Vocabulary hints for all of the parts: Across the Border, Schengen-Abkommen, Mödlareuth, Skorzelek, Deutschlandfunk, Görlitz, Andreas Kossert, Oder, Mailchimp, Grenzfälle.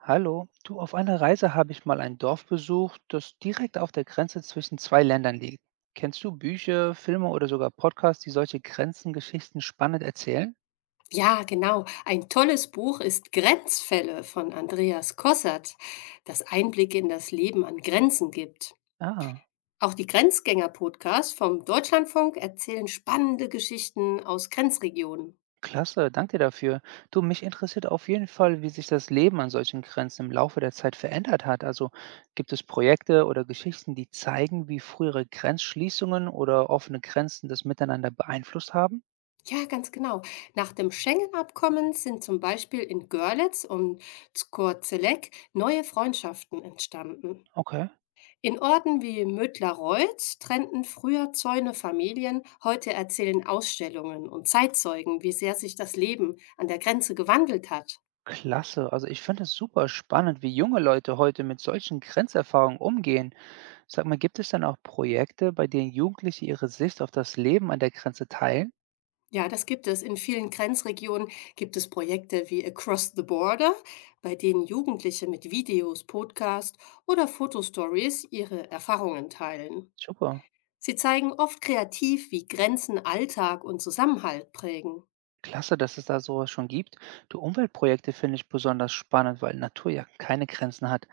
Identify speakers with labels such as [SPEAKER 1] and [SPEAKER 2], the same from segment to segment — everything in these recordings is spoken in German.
[SPEAKER 1] Hallo, du, auf einer Reise habe ich mal ein Dorf besucht, das direkt auf der Grenze zwischen zwei Ländern liegt. Kennst du Bücher, Filme oder sogar Podcasts, die solche Grenzengeschichten spannend erzählen?
[SPEAKER 2] Ja, genau. Ein tolles Buch ist Grenzfälle von Andreas Kossert, das Einblicke in das Leben an Grenzen gibt.
[SPEAKER 1] Ah,
[SPEAKER 2] Auch die Grenzgänger-Podcasts vom Deutschlandfunk erzählen spannende Geschichten aus Grenzregionen.
[SPEAKER 1] klasse, danke dir dafür. Du, mich interessiert auf jeden Fall, wie sich das Leben an solchen Grenzen im Laufe der Zeit verändert hat. Also gibt es Projekte oder Geschichten, die zeigen, wie frühere Grenzschließungen oder offene Grenzen das Miteinander beeinflusst haben?
[SPEAKER 2] Ja, ganz genau. Nach dem Schengen-Abkommen sind zum Beispiel in Görlitz und Skorzelek neue Freundschaften entstanden.
[SPEAKER 1] Okay.
[SPEAKER 2] In Orten wie Mödlareuth trennten früher Zäune Familien, heute erzählen Ausstellungen und Zeitzeugen, wie sehr sich das Leben an der Grenze gewandelt hat.
[SPEAKER 1] Klasse. Also ich finde es super spannend, wie junge Leute heute mit solchen Grenzerfahrungen umgehen. Sag mal, gibt es dann auch Projekte, bei denen Jugendliche ihre Sicht auf das Leben an der Grenze teilen?
[SPEAKER 2] Ja, das gibt es. In vielen Grenzregionen gibt es Projekte wie Across the Border, bei denen Jugendliche mit Videos, Podcasts oder Fotostories ihre Erfahrungen teilen.
[SPEAKER 1] Super.
[SPEAKER 2] Sie zeigen oft kreativ, wie Grenzen Alltag und Zusammenhalt prägen.
[SPEAKER 1] Klasse, dass es da sowas schon gibt. Du, Umweltprojekte finde ich besonders spannend, weil Natur ja keine Grenzen hat.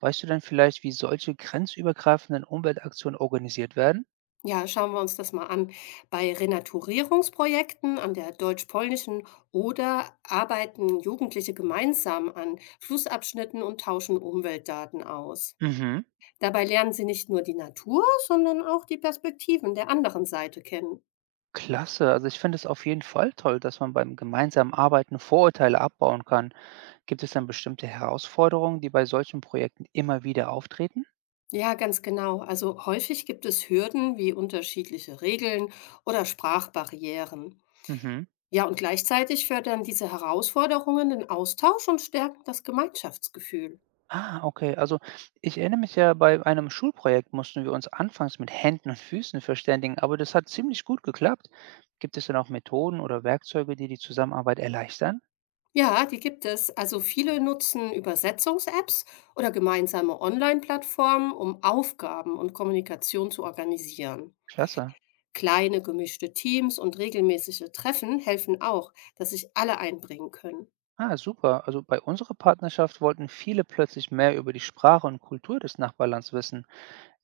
[SPEAKER 1] Weißt du denn vielleicht, wie solche grenzübergreifenden Umweltaktionen organisiert werden?
[SPEAKER 2] Ja, schauen wir uns das mal an. Bei Renaturierungsprojekten an der deutsch-polnischen Oder arbeiten Jugendliche gemeinsam an Flussabschnitten und tauschen Umweltdaten aus.
[SPEAKER 1] Mhm.
[SPEAKER 2] Dabei lernen sie nicht nur die Natur, sondern auch die Perspektiven der anderen Seite kennen.
[SPEAKER 1] Klasse. Also ich finde es auf jeden Fall toll, dass man beim gemeinsamen Arbeiten Vorurteile abbauen kann. Gibt es dann bestimmte Herausforderungen, die bei solchen Projekten immer wieder auftreten?
[SPEAKER 2] Ja, ganz genau. Also häufig gibt es Hürden wie unterschiedliche Regeln oder Sprachbarrieren.
[SPEAKER 1] Mhm.
[SPEAKER 2] Ja, und gleichzeitig fördern diese Herausforderungen den Austausch und stärken das Gemeinschaftsgefühl.
[SPEAKER 1] Ah, okay. Also ich erinnere mich ja, bei einem Schulprojekt mussten wir uns anfangs mit Händen und Füßen verständigen, aber das hat ziemlich gut geklappt. Gibt es denn auch Methoden oder Werkzeuge, die die Zusammenarbeit erleichtern?
[SPEAKER 2] Ja, die gibt es. Also viele nutzen Übersetzungs-Apps oder gemeinsame Online-Plattformen, um Aufgaben und Kommunikation zu organisieren.
[SPEAKER 1] Klasse.
[SPEAKER 2] Kleine gemischte Teams und regelmäßige Treffen helfen auch, dass sich alle einbringen können.
[SPEAKER 1] Ah, super. Also bei unserer Partnerschaft wollten viele plötzlich mehr über die Sprache und Kultur des Nachbarlands wissen.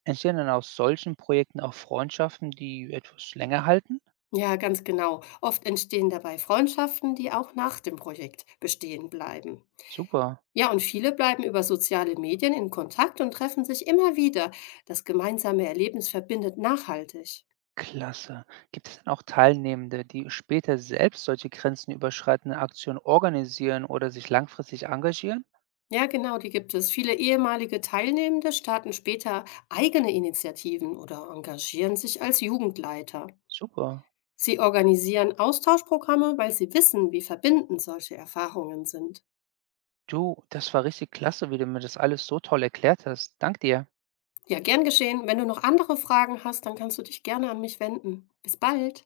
[SPEAKER 1] Entstehen dann aus solchen Projekten auch Freundschaften, die etwas länger halten?
[SPEAKER 2] Ja, ganz genau. Oft entstehen dabei Freundschaften, die auch nach dem Projekt bestehen bleiben.
[SPEAKER 1] Super.
[SPEAKER 2] Ja, und viele bleiben über soziale Medien in Kontakt und treffen sich immer wieder. Das gemeinsame Erlebnis verbindet nachhaltig.
[SPEAKER 1] Klasse. Gibt es denn auch Teilnehmende, die später selbst solche grenzenüberschreitenden Aktionen organisieren oder sich langfristig engagieren?
[SPEAKER 2] Ja, genau, die gibt es. Viele ehemalige Teilnehmende starten später eigene Initiativen oder engagieren sich als Jugendleiter.
[SPEAKER 1] Super.
[SPEAKER 2] Sie organisieren Austauschprogramme, weil sie wissen, wie verbindend solche Erfahrungen sind.
[SPEAKER 1] Du, das war richtig klasse, wie du mir das alles so toll erklärt hast. Dank dir.
[SPEAKER 2] Ja, gern geschehen. Wenn du noch andere Fragen hast, dann kannst du dich gerne an mich wenden. Bis bald.